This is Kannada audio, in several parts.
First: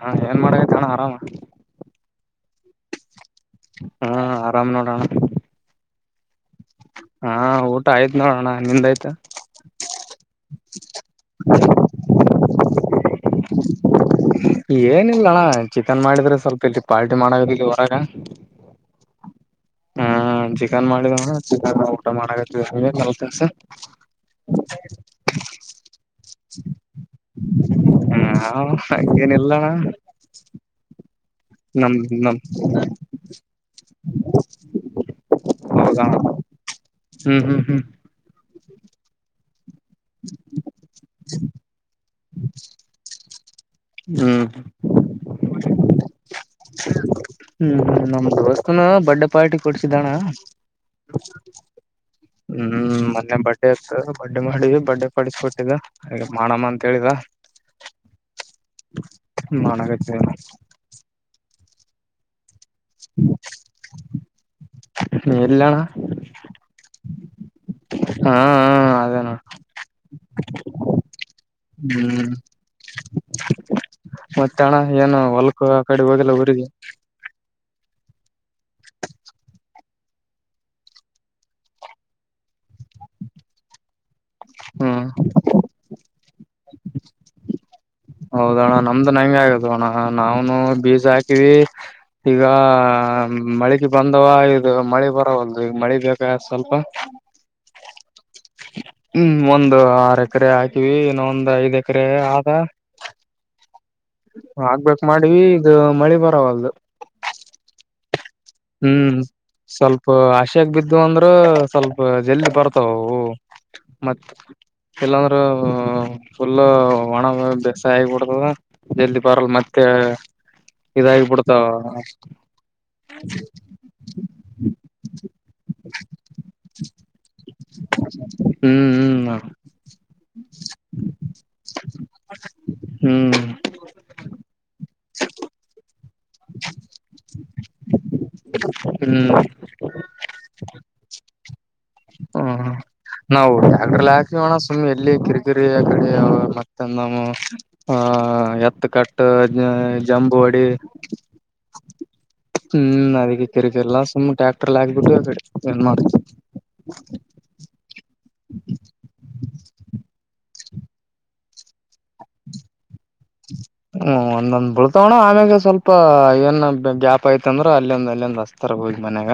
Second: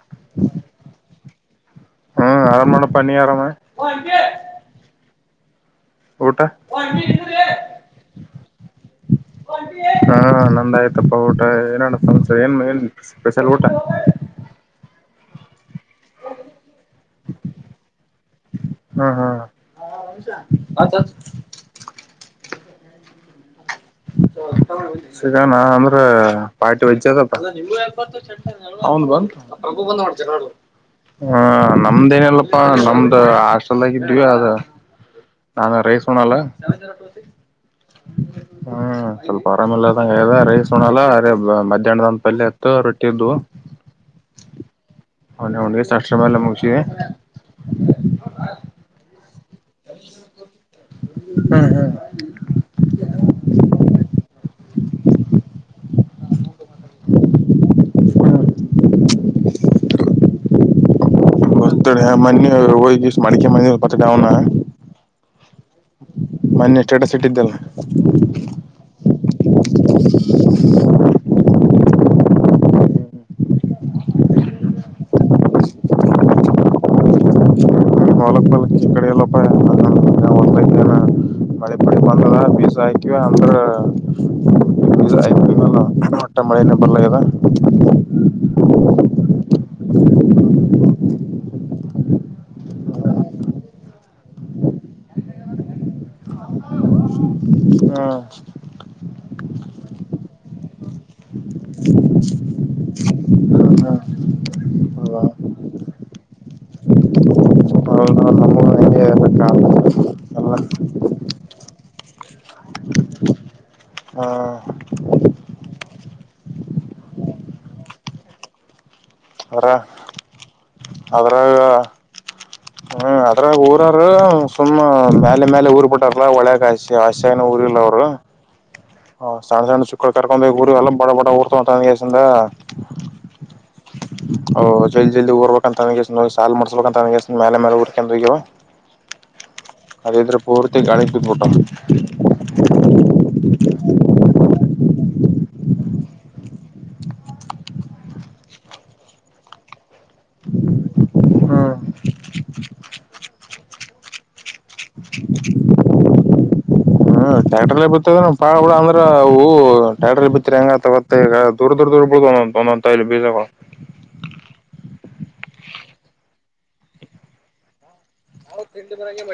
ಹಾ, ಏನ್ ಮಾಡಕತ್ತಿ ಅಣ್ಣಾ, ಆರಾಮ. ಆರಾಮ್ ನೋಡಪ್ಪ, ನೀ ಆರಾಮ. [inaudible] ಹಾ, ಆರಾಮ್, ನೋಡಣ. [unintelligible] ಊಟ.. [inaudible] ಊಟ ಆಯ್ತ್ ನೋಡೋಣ ನಿಂದಯ್ತ ಹಾ, ನಂದಾಯ್ತಪ್ಪ ಊಟ ಏನ ಏನ್ ಸ್ಪೆಷಲ್ ಊಟ. [unintelligible] ಏನಿಲ್ಲಣ್ಣ... [unintelligible] ಚಿಕನ್, ಮಾಡಿದ್ರೆ, ಸ್ವಲ್ಪ ಇಲ್ಲಿ ಪಾರ್ಟಿ, ಮಾಡದ ಇಲ್ಲಿ ಹೊರಗ ಹಾ ಹಾ ಹ್ಮ ಚಿಕನ್ ಮಾಡಿದ ಚಿಕನ್ ಊಟ ಮಾಡ. [inaudible] [unintelligible] ಸಿಗಾಣ ಅಂದ್ರ ಪಾರ್ಟಿ ವಜಿ ಅದಪ್ಪ ಹ್ಮ ಅವನ ಹಂಗೇನಿಲ್ಲಣ ಪ್ರಭು ಬಂದ [unintelligible] ಹಾ ನಮ ನಮ್ದ ನಮ ಏನಲ್ಲಪ್ಪಾ ನಮ್ದ್ ಹಾಸ್ಟೆಲ್ದಾಗ ಇದ್ದೀವಿ ಅದ ನಾನ ರೈಸ್ ಹೌದಣ ಉಣಲ್ಲ. ಹ್ಮ್ ಹ್ಮ್ ಹ್ಮ್ ಹ್ಮ್ ಸ್ವಲ್ಪ ಪ್ರಾಬಲ್ಲಂ ಆದಂಗ್ ಆಗಿದ ರೈಸ್ ಉನಲ್ಲ ಅದೇ ಮಧ್ಯಾಹ್ನ ದಂ ಅಲ್ಲ ಎತ್ತರದ ಅ ರೊಟ್ಟಿದು ಹ್ಮ್ ಹ್ಮ್ ಹ್ಮ ನಮ ದೋಸ್ತನ ಬಡ್ಡೆ ಪಾರ್ಟಿ ಕೊಡ್ಸಿದ್ದಣ ಹ್ಮ್ ಮೊನ್ನೆ ಬಡ್ಡೆ ಇತ್ ಡ್ ಮಾಡವಿ ಬಡ್ಡೆ ಪಡಿಸಿಕೊಟ್ಟಿದ್ದ ಹಂಗ ಮಾಡಮ ಮಾಡಕಹತ್ತಿವಣ್ಣಾ. [unintelligible] ಹೋಗಿದಿವಸ ಮಡಿಕೆ ಮನ [unintelligible] ಎಲ್ಲಣ ಮೊನ್ನೆ ಸ್ಟೆಟಸ್ ಇಟ್ಟಿದ್ದಲ್ಲ, ಹಾ ಅದೇನ ಹ್ಮ್ ಮತ್ತೆ ಅಣ್ಣಾ ಏನು ಹೊಲ್ಕು ಆ ಕಡೆ ಹೋದಲ ಊರಿಗೆ. ಹೊಲಕ [unintelligible] ಈ ಕಡೆ ಎಲ್ಲಪ್ಪ ಹ ಒ ಏನ ಮಳೆ ಪಟ್ಟ ಬಂದದ ಬೀಜಾ ಹಾಕಿವ ಅಂದ್ರ, ಹ್ಮ ವಟ್ಟ ಮಳಿನ ಬರ್ಲ ಅಗೆದು. ಹೌದ ಅಣ್ಣ ನಮ್ದುನ್ ಹಂಗೆ ಆಗದ ಅಣ್ಣ ನಾವನು ಬೀಜ ಹಾಕಿವಿ ಈಗ ಮಳಕಿ ಬಂದವ ಇದು ಮಳಿ ಬರವಲ್ದು ಈಗ ಮಳಿ ಬೇಕ ಸ್ವಲ್ಪ ಹಾ ಹ ಒಂದ್ ಆರ್ ಎಕರೆ ಹಾಕಿವಿ ಇನ್ನ ಒಂದ್ ಐದ್ ಎಕರೆ ಆದ. ಆಗ್ಬೇಕ್ ಮಾಡಿವ ಈಗ ಮಳಿ ಬರವಲ್ದು. ಹೌದ ನಮ್ಮ ಹಂಗೆ ಹ್ಮ್ ಎಲ್ಲ ಸ್ವಲ್ಪ ಹ್ಮ್ ಆಶಾಗ ಬಿದ್ದು ಅಂದ್ರ ಸ್ವಲ್ಪ ಜಲ್ದಿ ಬರ್ತಾವವು. ಹಾ ಇಲ್ಲಾಂದ್ರೆ ಫುಲ್ ಒಣ ಬೇಸಯಿ ಬಿಡ್ತದ ಜಲ್ದಿ ಬರಲ್ ಅದ್ರ ಮತ್ತೆ ಅದ್ರಾಗ ಇದಾಗಿಬಿಡ್ತಾವ. ಹ್ಮ್ [unintelligible] ಅದ್ರಾಗ ಊರಾರ ಸುಮ್ಮ ಮೇಲೆ ಮೇಲೆ ಊರ್ ಬಿಟ್ಟಾರಲ್ಲ ಒಳೆಗ ಹ ಆಸನ ಊರಿ ಇಲ್ಲ ಅವರು ಹ್ಮ್ ಸಣ್ಣ ಸಣ್ಣ ಶುಕ್ಕ್ರ ಕರ್ಕೊಂಡೋಗ ಊರಿ ಎಲ್ಲ ಬಡ ಬಡ ಊರ್ತವಂದಸಿಂದ, ಹ್ಮ್ ಹ್ಮ್ ಓ ಜಲ್ ಜಲ್ದಿ ಉರ್ಬಿಕ ಅಂತಕೆಸೀ ಸಾಾಲ ಮುಡಿಸಬೇಕಂತ ನನ ಮ್ಯಾಲ ಮ್ಯಾಲ ಹುರ್ಕಂದಗವು ಹ್ಮ್ ಅದಿದ್ರೆ ಪೂರ್ತಿ ಗಾಳಿಗೆ ಬತ್ಬಿಟ್ಟಾವ. ಅಣ ಸುಮ್ಮನೆ ಎಲ್ಲಿ ಕಿರಿಕಿರಿ ಅಕಾಡಿ ಅದೇ ಕಡ ಮತ್ತ ನವು ಆಹ ಎತ್ತ ಕಟ್ಟ್ ಇದ ಜಂಬ ಹೋಡಿ, ಹ್ಮ್ ಅದಕ್ಕೆ ಕಿರಿಗೆಲ್ಲ ಸುಮ್ಮ ಟ್ಯಾಕ್ಟರ್ಲ್ ಹಾಕ್ಬಿಟ್ಟು ಅಕಾಡೆಮಿ ಏನ್ ಮಾಡ್ತಿ. ಹು ಹ್ಮ್ ಟ್ಯಾಕ್ಟರ್ ಬಿತ್ತದ ಪಾಡ ಆದ್ರ ಅವು ಟ್ರ್ಯಾಕ್ಟರ್ ಬಿ ಗ ತಗೆಗ ದೂರ್ ದೂರ್ ದರ್ಬುದು ಹ್ಮ್ ಒಂದೊಂದ್ ಬಳ್ತಾವಣ ಆಮ್ಯಾಗ ಸ್ವಲ್ಪ ಏನ್ ಗ್ಯಾಪ್ ಯ್ತ ಅಂದ್ರ ಅಲ್ಲಿಂದ ಇಲ್ಲಿಂದ ಹಸ್ತಾರ ಮನ್ಯಾಗ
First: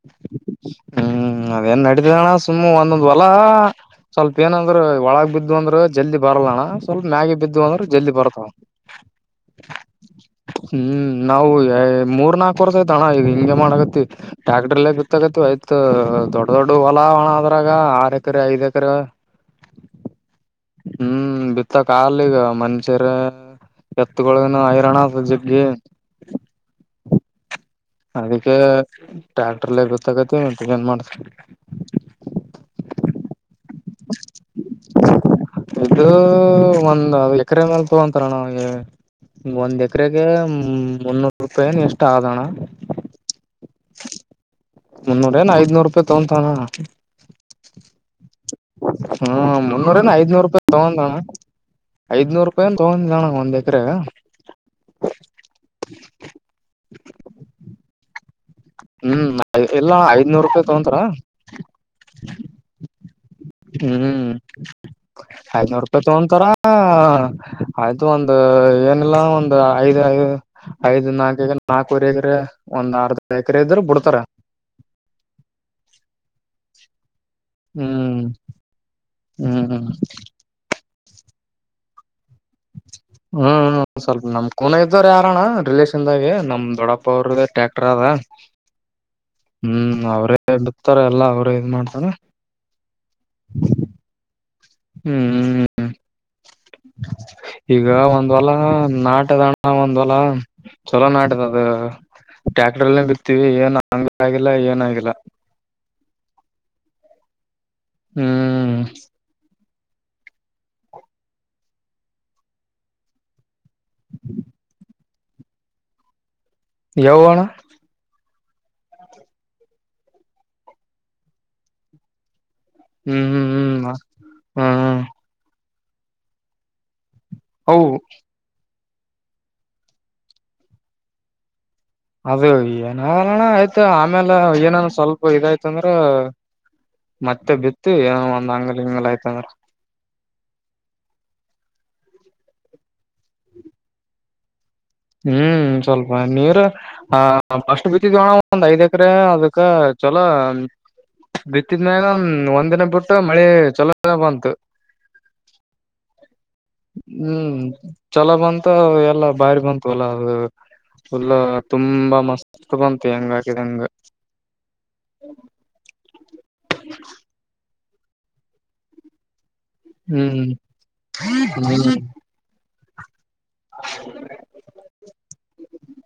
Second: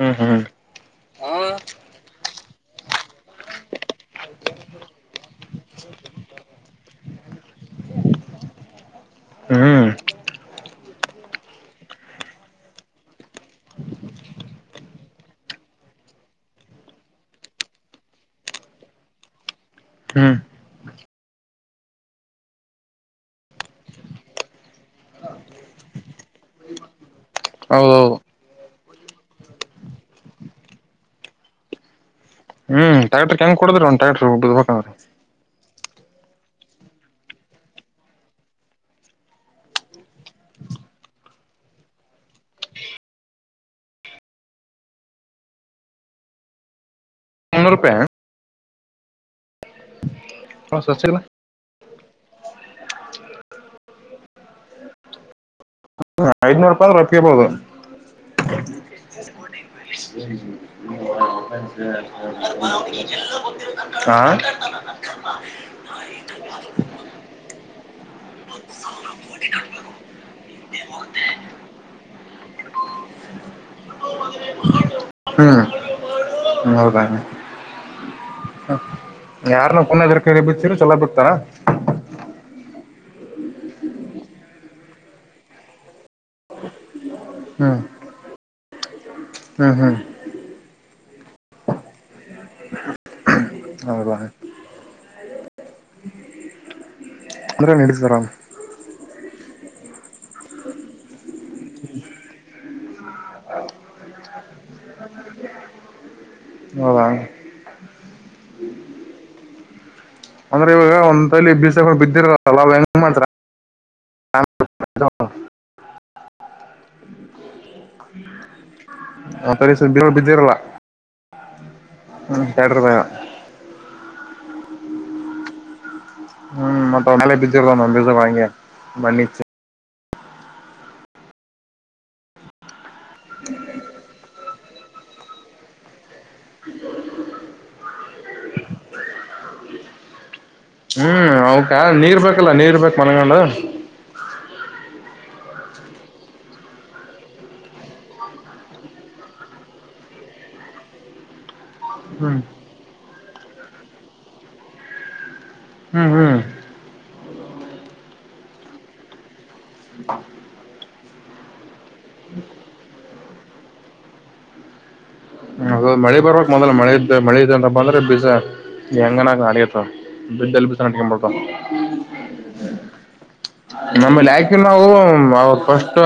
ಹ್ಮ್ ಹ್ಮ್ ಹ್ಮ್ ಅದೇನ್ ನಡ್ದಣ ಸುಮ್ಮ್ ಒಂದೊಂದ್ ಹೊಲ ಸ್ವಲ್ಪ ಏನಂದ್ರ ಒಳಗ ಬಿದ್ದು ಅಂದ್ರೆ ಜಲ್ದಿ ಬರಲ್ಲಣ್ಣ ಸ್ವಲ್ಪ ಮ್ಯಾಗೆ ಬಿದ್ದು ಅಂದ್ರೆ ಜಲ್ದಿ ಬರ್ತ ಹ್ಮ್ ಹ್ಮ್ ನಾವು ಮೂರ್ ನಾಕು ವರ್ಷ ತನ ಇದೀವಿ ಹಂಗೆ ಮಾಡ್ಗತ್ತತಿ ಟ್ಯಾಕ್ಟ್ರಲ್ಲೇ ಗತ ಆಯ್ತ್ ದೊಡ್ಡ ದೊಡ್ಡ ಹೊಲಾವಣ ಆದದ್ರಾಗ ಆರ್ ಎಕರೆ ಐದ್ ಎಕರೆ ಹ್ಮ್ ಹ್ಮ್ ಬಿತ್ತ ಕಾಲಗ ಮನ್ಷ್ಯರ ಎತ್ಗೊಗಳನ ಹೈರಾಣ ಜಗ್ಗಿ ಹೌದೌದು ಅದಕ್ಕೆ ಟ್ಯಾಕ್ಟರ್ಲ್ಲ ಗೊತ್ತಾಗತಿ ಏನ್ ಮಾಡ್ತ ಹ್ಮ್ ಟ್ಯಾಕ್ಟರ್ ಹೆಂಗ್ ಕೊಡ್ರ ಅವನ್ ಟ್ಯಾಕ್ಟರ್ ಹುಡ್ಡ ಬಬೇಕಂದ್ರಿ ಇದು ಒಂದ್ ಎಕರೆ ಮೇಲ್ ತಗೊಂತಾರಣ ಒಂದ್ ಎಕರೆಗೆ ಮುನ್ನೂರು ರೂಪಾಯ ಎಷ್ಟ ಆದಣ ಮುನ್ನೂರ ಏನ ಐದನೂರು ರೂಪಾಯಿ ತಗಂತಾನ ಮುನ್ನೂರು ರೂಪಾಯಿ ಹ್ಮ ಮುನ್ನೂರಂದ ಐದನೂರು ರೂಪಾಯಿ ತಗೊಂಡಣ ಐದನೂರು ರೂಪಾಯ ತಗೊಂಡ ಅಣ್ಣ ಒಂದ ಎಕ್ರ ಐದನೂ ರೂಪಾಯಿ ಆದ ರಪರ್ಬೋದು ಹ್ಮ್ ಇಲ್ಲ ಐದ್ನೂರು ರೂಪಾಯಿ ತಗೊಂತಾರ [unintelligible] [unintelligible] ಹ್ಮ್ ಐದನೂರ್ ರೂಪಾಯಿ ತಗೊತಾರ ಆಯ್ತು ಒಂದ ಏನಿಲ್ಲ ಒಂದ ಐದ್ ಐದು ಐದ್ ನಾಲ್ಕ ನಾಲ್ಕವರೆಕ್ರ ಒಂದ್ ಆರ್ಧ ಎಕರೆ ಇದ್ರ ಬಿಡ್ತಾರ ಬ ಹ್ಮ್ [unintelligible] ಹ್ಮ್ ಯಾರನ್ನ ಹ್ಮ್ ಪನದ ಕ ಬಿತರ ಚಲೋ ಬ ಹತರ ಹ್ಮ್ ಸ್ವಲ್ಪ ನಮ್ ಕೂನ ಇದ್ದವ್ರ ಯಾರಣ್ಣ ರಿಲೇಷನ್ದಾಗೆ ನಮ್ ದೊಡ್ಡಪ ಅವರದ ಹ್ಮ್ ಟ್ರ್ಯಾಕ್ಟರ್ ಅದ ಹ್ಮ್ ಅವ್ರೇ ಇತರ ಎಲ್ಲಾ ಅವರು ಇದ್ ಮಾಡ್ತಾರ ಹೌದ ಹ್ಮ್ ಹ್ಮ್ ಅಂದ್ರೆ ಈಗ ನಡೀತಾರ ಒಂದ್ ವಲ ನಾಟದ ಹಾ ಒಂದ್ವಲ ಚಲೋ ನಾಟದ ಅದ ಟ್ಯಾಕ್ಟ್ರಲ್ಲಿ ಬಿತ್ತಿವಿ ಏನ್ ಹಂಗ ಆಗಿಲ್ಲ ಏನ ಆಗಿಲ್ಲ ಹೌದಾ ಹ್ಮ್ ಅಂದ್ರೆ ಇವಾಗ ಒಂದಲ್ಲಿ ಬೀಜಗಳುಬಿದ್ದಿರಲ್ಲ ಹೆಂಗ ಮಾಡ್ತ ಯಾವಳ ಆ ತ ಬ ಬಿದ್ದಿರಲ್ಲ ಹ್ಮ ತ ಎಟರದಾಯ ಹ್ಮ್ ಹ್ಮ್ ಹ್ಮ್ ಹ್ಮ್ ಹ್ಮ್ ಮತ್ತೆ ಅವನಿಗೆ ಹೌ ಬಿದ್ದಿರನ್ ಬೀಜಗಳು ಆಗೇ ಬನ್ನಿ ಅದೇ ಏನಣ ಆಯ್ತ ಆಮೇಲೆ ಏನನ್ ಸ್ವಲ್ಪ ಇದಾಯ್ತಂದ್ರ ಮತ್ತೆ ಬಿತ್ತು ಏನೋ ಒಂದ್ ಅಂಗಲ್ ಹಂಗಲ್ ಆಯ್ತಂದ್ರ ಹ್ಮ್ ಅವಕ ನೀರ್ ಬೇಕಲ್ಲ ನೀರ್ ಬೇಕ ಮಲ್ಗೊಂಡ ಹ್ಮ್ ಸ್ವಲ್ಪ ನೀರ್ ಫಸ್ಟ್ ಬಿತ್ತಿದ್ವಣ ಒಂದ್ ಐದ ಎಕರೆ ಅದಕ್ಕ ಚಲೋ ಬಿ ಬಿಟಿನ್ಯಾಗ ಹ್ಮ್ ವಂದನ ಬಿಟ್ಟು ಮಳೆ ಚಲೋ ಬಂತು ಹ್ಮ್ ಹ್ಮ್ ಹ್ಮ್ ಚಲೋ ಬಂತ ಎಲ್ಲ ಬಾರಿ ಬಂತು ತೋಲ ಅದು ಲ್ಲ ತುಂಬಾ ಮಸ್ತ್ ಬಂತ ಹೆಂಗ ಹಾಕಿದ ಹೆಂಗ ಹ್ಮ ಹಲೋ ಮಳೆ ಬರ ಮೊದಲ ಮಳೆ ಇದ್ದ ಮಳಿ ಇದ ಅಂತ ಬಿಸ ಹೆಂಗನಾಗ ಅಡ ಹ್ಮ್ ಲ್ಲಿ ಟ ಮಾಡಡ್ತ ಹ್ಮ್ [unintelligible] ನಮ ಯಾಕಿ ನಾವು ಅವತ್ ಫಸ್ಟ್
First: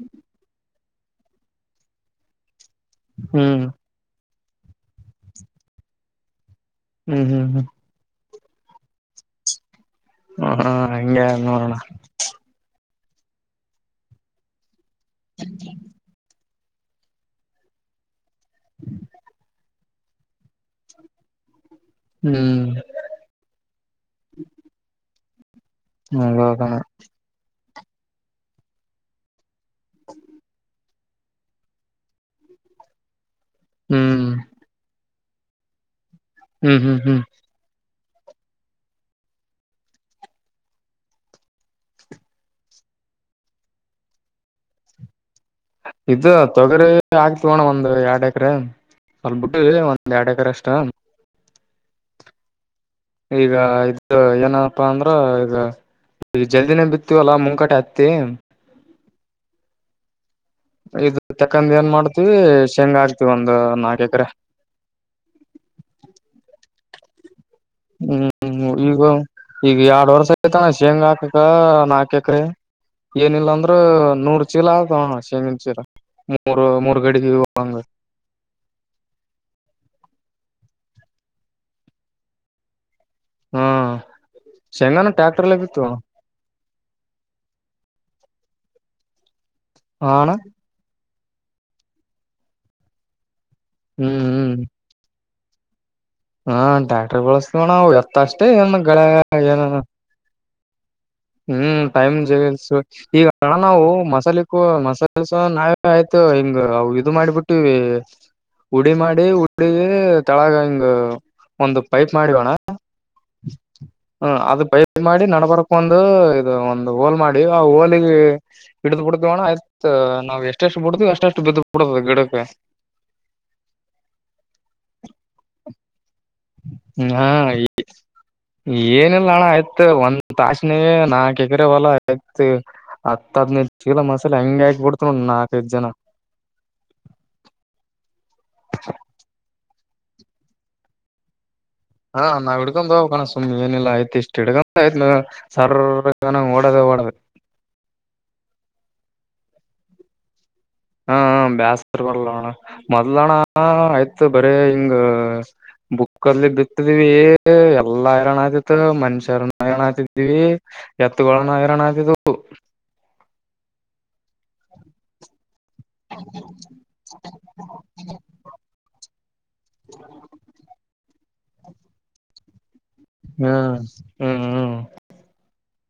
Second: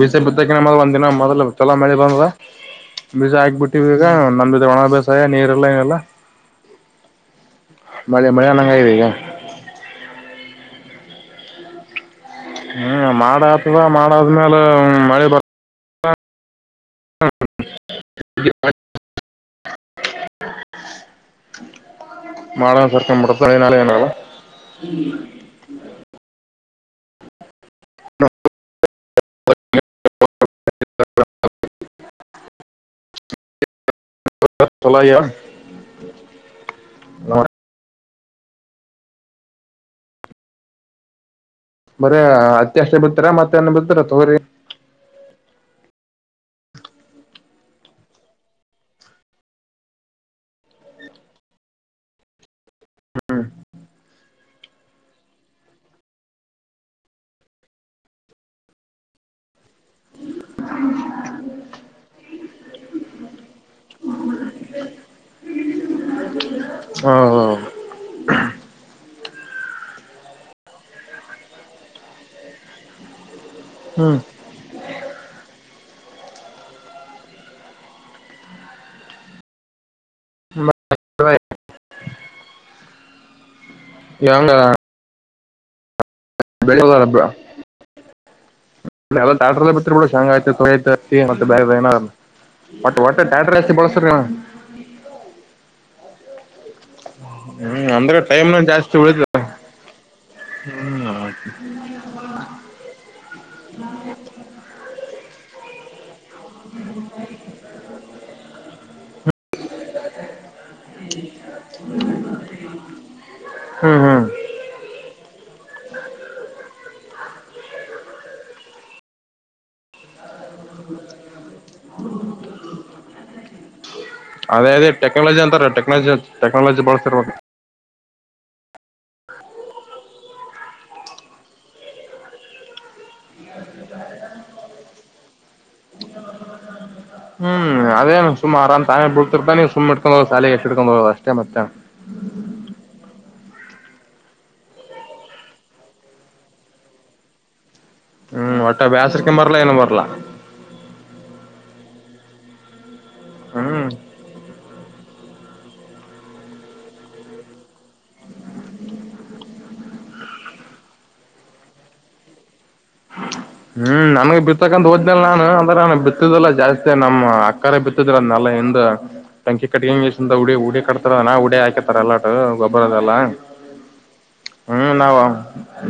ಬಿಸ ಬಿತ್ತಕ ನಮ್ಮ ಒ ದಿನ ಮೊದಲು ಚಲೋ ಮಳೆ ಬಂದುದು ಬೀಜ ಹ್ಮ್ ಆಗ್ಬಿಟ್ಟಿವ ಈಗ ನಮ ಒಣ ಅಭ್ಯಾಸಾಯ ನೀರೆಲ್ಲ ಏನಲ್ಲ ಹ್ಮ್ ಹ್ಮ್ ಹ್ಮ್ ಮಳೆ ಮಳೆನ್ನಂಗ ಇದೆ ಈಗ ಹ ಹಾ ಹಂಗ ಅದ ನೋಡಣ್ ಹ್ಮ್ ಮಾಡ ಆತದ ಮಾಡಾದ್ಮೇಲೆ ಮಳೆ ಬರ್ ಹಾ ಇ [unintelligible] ಹ್ಮ್ ಮಾಡಳೆ ಸರ್ಕ ಮಟ್ಟ ತಳಿನಳ ಏನಳ [unintelligible] ಹಗಕ [unintelligible] ಹ್ಮ್ ಚಲೋ ಆಗ್ಯಾವ್ ಹ್ಮ್ ಹ್ಮ್ ಹ್ಮ್ ಬರ ಹತ್ತಿ ಅಷ್ಟೇ ಬಿತೆರೆ ಮತ್ತ್ಯಾಹನ ಬಿತ್ತಾರ ತೊಗರಿ ಇದು ತೊಗರಿ ಆಗ್ತವೋಣ ಒಂದ್ ಎರಡ್ ಎಕರೆ ಸ್ವಲ್ ಬಿಟ್ಟ ಒಂದ್ ಎರಡ್ ಎಕರೆ ಅಷ್ಟ ಈಗ ಇದ ಏನಪ್ಪಾ ಅಂದ್ರ ಈಗ ಈಗ ಜಲ್ದಿನೇ ಬಿತ್ತವಲ್ಲಾ ಮುಂಕಟಿ ಹತ್ತ ಇದು ತಕ್ಕಂದ ಏನ್ ಮಾಡ್ತೀವಿ ಶೇಂಗ ಆಗ್ತಿವಿ ಒಂದ ನಾಕ ಎಕರೆ ಹ್ಮ ಹ್ಮ ಹ್ಮ್ ಈಗ ಈಗ ಎರಡ್ ವರ್ಷ ಆಯ್ತಾ ಶೇಂಗಾ ಹಾಕಕ್ಕ ನಾಕ ಎಕರೆೆ ಏನಿಲ್ಲ ಅಂದ್ರ ಹ್ಮ್ ನೂರ್ ಚೀಲ ಆತವಣ್ಣ ಶೇಂಗಿನ ಚೀಲ ಮೂರ್ ಮೂರ್ ಗಡಿಗೆ ಹೋಗಂಗ ಯಂಗ [unintelligible] ಟ್ಯಾಕ್ಟರ್ ಅಲ್ಲೇ ಬಿತ್ತಿವಣ್ಣ ಬೆಲ್ಲಬ್ರಾ [unintelligible] ನ [unintelligible] ಟ್ರ್ಯಾಕ್ಟರ್ ಅಲ್ಲೇ ಬಿತೀವಿ ಬಿಡ್ ಹಾ ಶೇಂಗಾ ಅಣ್ಣ ಆಯ್ತು ತೊಗರಿ ಆಯ್ತು ಮತ್ತೆ ಬೇರೆ ಏನಾದಟ್ [unintelligible] ಟ್ರ್ಯಾಕ್ಟರ್ ಎಷ್ಟ್ ಬಳಸ್ತೆರ್ ಹ್ಮ್ ಅಣ್ಣ ಹ್ಮ್ ಹಾ ಟ್ಯಾಕ್ಟರ್ ಬಳಸ್ತಣವು ಅಣ್ಣಾ ಹ್ಮ್ ಎತ್ತ ಅಂದ್ರೆ ಅಷ್ಟೇ ಟೈಮ್ನು ಏನು ಜಾಸ್ತಿ ಗಳ ಉಳಿತದ ಏನ ಹ್ಮ್ ಟೈಮ್ ಜಲ್ಸು ಈಗಣ ನಾವು ಮಸಾಲಕ್ಕೂ ಮಸಾಲಸ ನಾವ ಆಯ್ತು ಹಿಂಗ ಇದು ಮಾಡಿಬಿಟ್ಟಿವ ಉಡಿ ಮಾಡಿ ಉಡಿ ತಳಗ ಹಿಂಗ ಒಂದು ಪೈಪ್ ಮಾಡಿವೋಣ ಹ್ಮ್ ಹ್ಮ್ ಹ್ಮ ಅದು ಪೈಪ್ ಮಾಡಿ ನಡಬರಕ ಅಂತ ಒಂದು ಇದು ಒಂದ್ ಹೋಲ್ ಮಾಡಿ ಆ ಹೋಲಿಗೆ ಹಿಡ್ದ ಬಿುಡ್ತವಣ ಆಯ್ತ್ ನಾವ್ ಎಷ್ಟೆಷ್ಟು ಬಿಡತಿವಿ ಎಷ್ಟೆಷ್ಟು ಬಿದ್ದ ಬಿಡತದ ಗಿಡಕ್ಕೆ ಅದೇ ಅದ ಟೆಕ್ನಾಲಜಿ ಅಂತಾರ ಟೆಕ್ನಾಲಜಿ ಟೆಕ್ನಾಲಜಿ ಹಾ ಬಳಸಿರ್ಬೇಕದು ಏನಿಲ್ಲ ಅಣ ಆಯ್ತ್ ಒಂದ್ ತಾಸನೆ ನಾಕ್ ಎಗ್ರವಲ್ಲ ಆಯ್ತ್ ಹತ್ತ ಹದ್ನೈದ ಕೀಲ ಮಸಾಲೆ ಹಂಗ ಆಕ್ ಬಿಿಡ್ತ ನಾಕೈದ ಜನ ಹ್ಮ್ ಅದೇ ಸುಮ್ಮ ಆರಾಮ್ ತಾಯೇ ಬ ಬಿಳ್ಡ್ತಿರ್ತಾನ ನೀವು ಸುಮ್ಮ ಇಕೊಂಡ ಹೋಗೋ ಶಾಲ ಎಷ್ಟು ಇಟ್ಕೊಂಡ್ ಹೋದ ಅಷ್ಟೇ ಮತ್ತೆ ಹಾ ನಾವ್ ಹಿಡ್ಕೊಂಡ ಹೋಗ್ ಕಣ ಸುಮ್ಮ್ ಏನಿಲ್ಲ ಆಯ್ತ್ ಇಷ್ಟ್ ಹಿಡ್ಕ ಆಯ್ತ್ ಸರ್ನ ಓಡದೆ ಓಡದೆ ಹ್ಮ್ ಒಟ್ಟೆ ಬಾಸರ್ಕ ಬರ್ಲಾ ಏನು ಬರ್ಲಾ ಹಾ ಬಸ್ರ್ ಬರಲಣ ಮೊದ್ಲಣ ಹ್ಮ್ ಆಯ್ತ್ ಬ ಅ್ರ ಹಿಂಗ ಬುಕ್ಕಲಿ ಬಿತ್ತಿದೀವಿ ಎಲ್ಲಾ ಹೈರಾಣ ಆತಿತ್ತು ಮನುಷ್ಯರನ ಹೈಾಣ ಆತಿದೀವಿ ಎತ್ಗಳನ್ನ ಹೈರಾಣ ಆತಿದವು ಹ್ಮ್ ನಮಗ್ ಬಿರ್ತಕ್ಕಂಂತಓದ್ಲ್ಲ ನಾನು ಬಿತ್ತಿದ್ದಲ್ಲಾ ಜಾಸ್ತಿ ನಮ್ಮ್ ಅಕ್ಕಾರೆ ಬಿತ್ತಿದ್ರ ನಿಂದ ತಂಕಿ ಕಟ್ಟಂಗ ಉಡಿ ಉಡಿ ಕತಾರ ನ ಹಾಕತ ಎಲ್ಲ ಬರದಲ್ಲ ಹ್ಮ್ ನಾವ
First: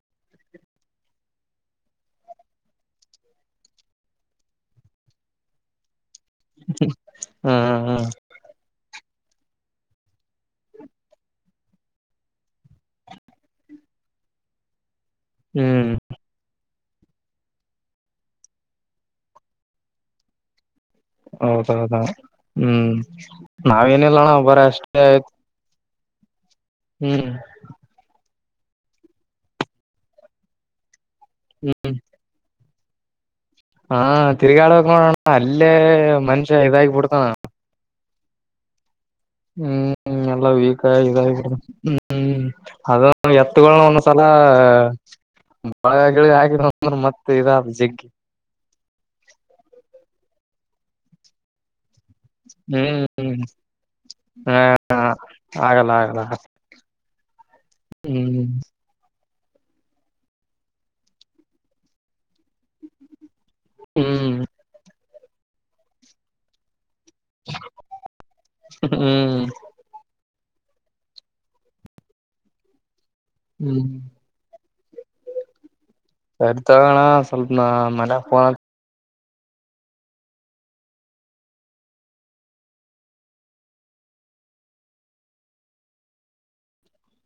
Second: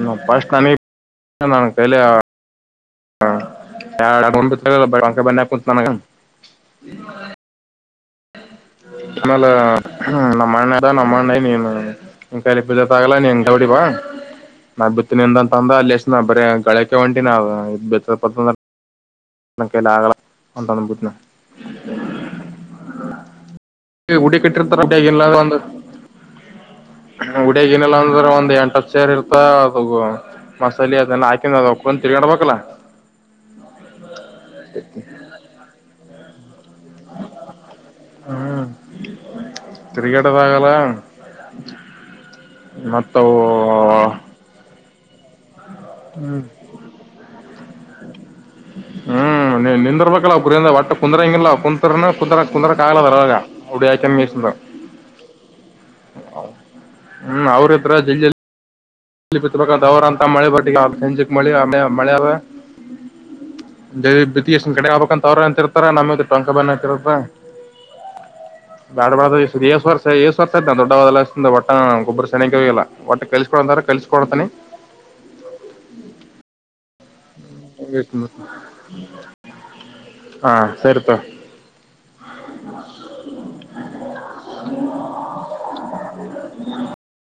ನ ಪ್ರಶ್ಟ್ ನಮಿ ನನ್ ಕಲ ಹಡಕ ಬಕಂ [unintelligible] ಹಾ ಹಾ ಹಾ ಹ ನಲ್ಲ ನಮ್ಮಣದ ನಮ್ಮಣ ನೀನು ಇಂಕ ಎಲ್ಲಿಪಿದ್ದ ತಾಗಲ್ಲ ನೀ ಎಂಂತ ಹೊಡಿ ಬ ನ ಂತ ಅಂದ ಹ್ಮ್ ಅಲ್ಲಿ ಎಷ್ಟ ಬರಗಳ ಕವೆಂಟೀನ್ ಬೆಂದ್ರ ನಕ್ಕೆಲ್ಲ ಆಗಲ ಅಂದ ಬುದ ಹೌದೌದಾ ಹ್ಮ್ ನಾವೇನಿಲ್ಲಣ ಗುಡಿ ಬರ ಅಷ್ಟೇ ಆಯ್ತು ಹ್ಮ್ ಉಡಿಯಗನಲ್ಲ ಅಂದ್ರೆ ಒ ಎಂಟಪ್ಚರ್ ಇರ್ತ ಅದು ಮಸಾಲೆ ಅದೆಲ್ಲ ಹಾಕಿ ನಾನ್ ಒಪ್ಪಿಕೊಂಡು ತಿರ್ಗಾಡಬೇಕಲ್ಲ ಹಾ ತಿರ್ಗಾಡಬೇಕಕ್ ನೋಡೋಣ ಅಲ್ಲೇ ಮನುಷ್ಯ ಇದಾಗಿ ಬಿಡ್ತಾನಾ ಹಾ ಹ್ಮ ಹ್ಮ್ ಎಲ್ಲ ವೀಕ್ ಹಾಗಿ ಇದ್ದಾಗಬಿಟ್ಟವು ಅದ ಮತ್ತವು ಎತ್ತುಗಳು ಒಂದ್ಸಲ ಮಳಗಿಲೆ ಹಾಕಿದ್ರ ಮತ್ತೆ ಇದವು ಜಿಗ್ ಹ್ಮ್ ನಿಂದಿರ್ಬೇಕಲ್ಲ ಹೊಟ್ಟ ಒಬ್ಬರು ಕುಂದ್ರ ಹಂಗಿಲ್ಲ ಕು ಕು ಕುಂದರಕ್ ಹ್ಮ್ ಆಗ್ಲದಾಗ ಹ್ಮ್ ಹುಡಿ ಯಾಕ ಮೇರಿಸಿಕೊಂಡು ಹ ಆಗಲ್ಲ ಆಗಲ್ಲ ಹ್ಮ್ ಅವ್ರ ಇದ್ರ ಜಲ್ ಹ್ಮ್ ಪತ್ಬೇಕಾದ ಅವರ ಅಂತ ಮಳೆ ಬರ್ಟ್ಟಿಗೆ ಹೆಂಜಿ ಮಳೆ ಮ ಮಳೆಯವೇ ಹ್ಮ್ ಎಷ್ಟನ ಕಡೆ ಆಗ್ಬೇಕಂತ ಅವ ಅಂತರ್ತಾರೆ ನಮ್ದ ಹಾಕಿರದು ಹ್ಮ್ ಬಡ್ವಾಷ್ಟ ಆ ಫೋರ್ ರ್ತ ದೊಡ್ಡದಲ್ಲ ಬಟ್ಟ ಗೊಬ್ಬರು ಸೆಣ್ಣಕೆ ಹೋಗಿಲ್ಲ ಒಟ್ ಕಳಿಸುಅಂದ್ರ ಹ್ಮ್ ಕಲ್ಸಕೊಡ್ತನಿ ಸರಿ ತಗೋಣ ಸ್ವಲ್ಪ ನಾ ಮನೆ ಫೋನ್ ಹಾ ಸರಿ ತಕೊ